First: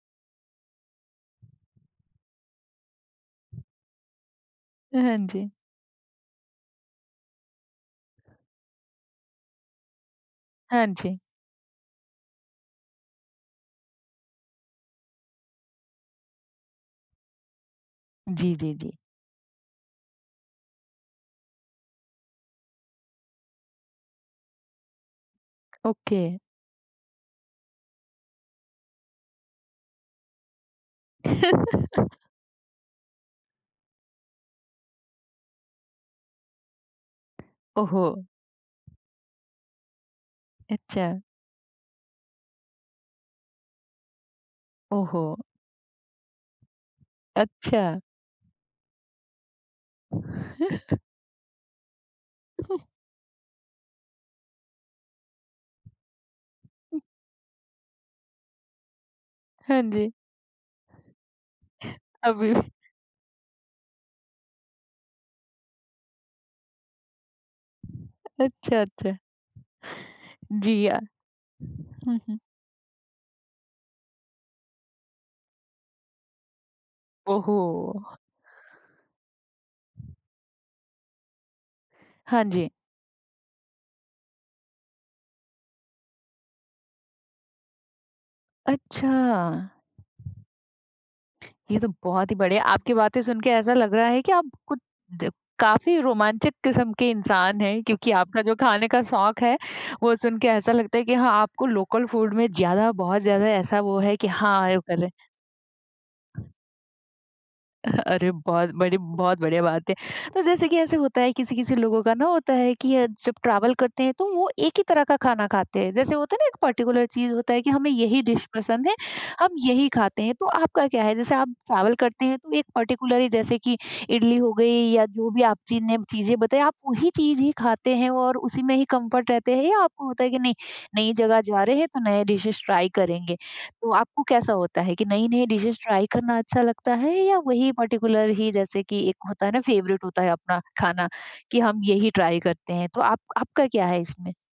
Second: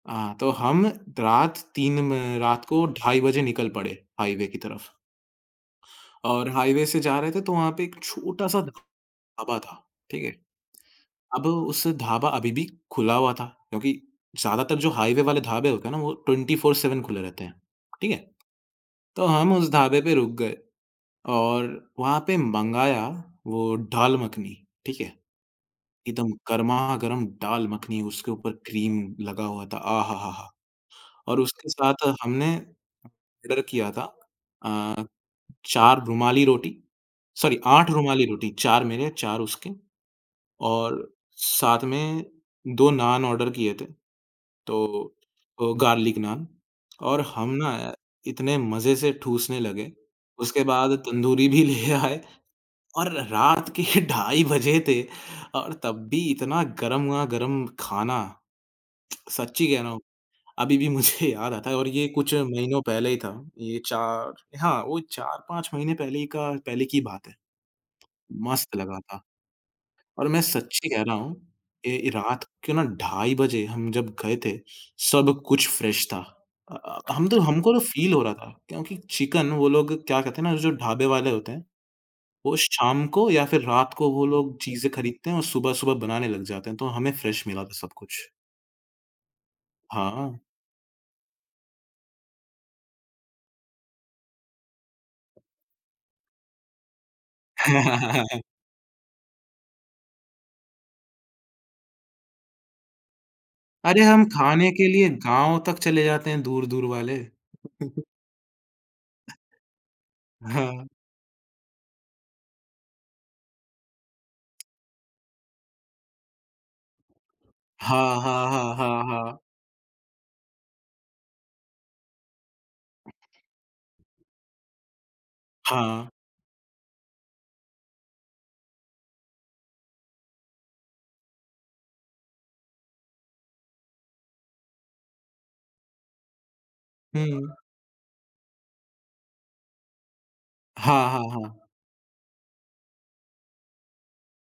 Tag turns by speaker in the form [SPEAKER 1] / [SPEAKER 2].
[SPEAKER 1] हाँ, तो हम रात 3 म रात को ढाई बजे निकल पड़े, हाईवे की तरफ।
[SPEAKER 2] अ, हाँ जी।
[SPEAKER 1] और हाईवे से जा रहे थे तो वहाँ पे एक छोटा-सा ढ़ ढाबा था, ठीक है।
[SPEAKER 2] हाँ जी।
[SPEAKER 1] अब उस ढाबा अभी भी खुला हुआ था क्योंकि ज़्यादातर जो हाईवे वाले ढाबे होते हैं ना वो 24-7 खुले रहते हैं, ठीक है,
[SPEAKER 2] जी, जी, जी।
[SPEAKER 1] तो हम उस ढाबे पे रुक गए और वहाँ पे मँगाया वो ढ़ाल मखनी, ठीक है।
[SPEAKER 2] ओके।
[SPEAKER 1] एकदम गरमा-गरम दाल मखनी उसके ऊपर क्रीम लगा हुआ था, आ हा, हा, हा! और उसके साथ हमने ऑर्डर किया था अ, 4 रूमाली रोटी सॉरी
[SPEAKER 2] ओह,
[SPEAKER 1] 8
[SPEAKER 2] हो!
[SPEAKER 1] रुमाली रोटी, 4 मेरे, 4 उसके और
[SPEAKER 2] अच्छा।
[SPEAKER 1] साथ में 2 नान ऑर्डर किए थे। तो
[SPEAKER 2] ओह हो!
[SPEAKER 1] वो गार्लिक नान और हम ना
[SPEAKER 2] अच्छा।
[SPEAKER 1] इतने मजे से ठूँसने लगे, उसके बाद तंदूरी भी ले आए और र रात के ढाई बजे थे और तब भी इतना
[SPEAKER 2] उ
[SPEAKER 1] गरमा-गरम खाना। सच्ची
[SPEAKER 2] हाँ
[SPEAKER 1] कह रहा हूँ
[SPEAKER 2] जी।
[SPEAKER 1] अभी भी मुझे याद आता है और ये कुछ
[SPEAKER 2] अभी।
[SPEAKER 1] महीनों पहले ही था ये 4 हाँ, वो 4-5 महीने पहले का पहले की बात है। मस्त
[SPEAKER 2] अच्छा,
[SPEAKER 1] लगा
[SPEAKER 2] अच्छा।
[SPEAKER 1] था, और मैं
[SPEAKER 2] जी
[SPEAKER 1] सच्ची
[SPEAKER 2] अ,
[SPEAKER 1] कह रहा हूँ ए
[SPEAKER 2] हुँ, हुँ।
[SPEAKER 1] रात के ना ढाई बजे हम जब गए थे, सब कुछ फ्रेश था। अ अ, हम
[SPEAKER 2] ओह
[SPEAKER 1] तो हमको फील
[SPEAKER 2] हो!
[SPEAKER 1] हो रहा था क्योंकि चिकन वो लोग क्या कहते हैं ना, जो ढाबे वाले होते हैं,
[SPEAKER 2] हाँ
[SPEAKER 1] वो
[SPEAKER 2] जी।
[SPEAKER 1] शाम को या फिर रात को वो लोग चीज़ें खरीदते हैं और सुबह-सुबह बनाने लग जाते हैं, तो हमें फ्रेश मिला था सब कुछ।
[SPEAKER 2] अच्छा।
[SPEAKER 1] हाँ।
[SPEAKER 2] ये तो बहुत ही बढ़िया। आपकी बातें सुन के ऐसा लग रहा है कि आप कुछ काफ़ी रोमांचक किस्म के इंसान हैं, क्योंकि आपका जो खाने का शौक है वो सुन के ऐसा लगता है कि हाँ, आपको लोकल फूड में ज़्यादा, बहुत ज़्यादा ऐसा वो
[SPEAKER 1] अरे,
[SPEAKER 2] है
[SPEAKER 1] हम
[SPEAKER 2] कि हाँ,
[SPEAKER 1] खाने
[SPEAKER 2] ये भी
[SPEAKER 1] के
[SPEAKER 2] कर
[SPEAKER 1] लिए
[SPEAKER 2] ले।
[SPEAKER 1] गाँव तक चले जाते हैं, दूर-दूर वाले।
[SPEAKER 2] अ, अरे, बहुत बड़ी बहुत बढ़िया बात है, तो
[SPEAKER 1] अ,
[SPEAKER 2] जैसे कि
[SPEAKER 1] हाँ।
[SPEAKER 2] ऐसे होता है किसी-किसी लोगों का ना होता है कि अ, जब ट्रैवल करते हैं तो वो एक ही तरह का खाना खाते हैं, जैसे होता है ना एक पर्टिकुलर चीज़ होता है कि हमें यही
[SPEAKER 1] हाँ,
[SPEAKER 2] डिश
[SPEAKER 1] हाँ, हाँ,
[SPEAKER 2] पसंद है,
[SPEAKER 1] हाँ, हाँ।
[SPEAKER 2] हम यही खाते हैं तो आपका क्या है? जैसे आप ट्रैवल करते हैं तो एक पर्टिकुलर ही जैसे कि इडली हो गई या जो भी आप ची नेम
[SPEAKER 1] हाँ।
[SPEAKER 2] चीज़ें बताई आप वही चीज़ ही खाते हैं और उसी में ही कम्फर्ट रहते हैं या आपको होता है कि नहीं, नई जगह जा रहे हैं तो नए डिशेज ट्राई करेंगे? तो आपको कैसा होता है कि नई-नई डिशेज ट्राई करना अच्छा लगता है या
[SPEAKER 1] हुँ।
[SPEAKER 2] वही पर्टिकुलर ही जैसे कि एक होता है ना फेवरेट होता है अपना खाना
[SPEAKER 1] हाँ, हाँ,
[SPEAKER 2] कि
[SPEAKER 1] हाँ।
[SPEAKER 2] हम यही ट्राई करते हैं, तो आप आपका क्या है इसमें?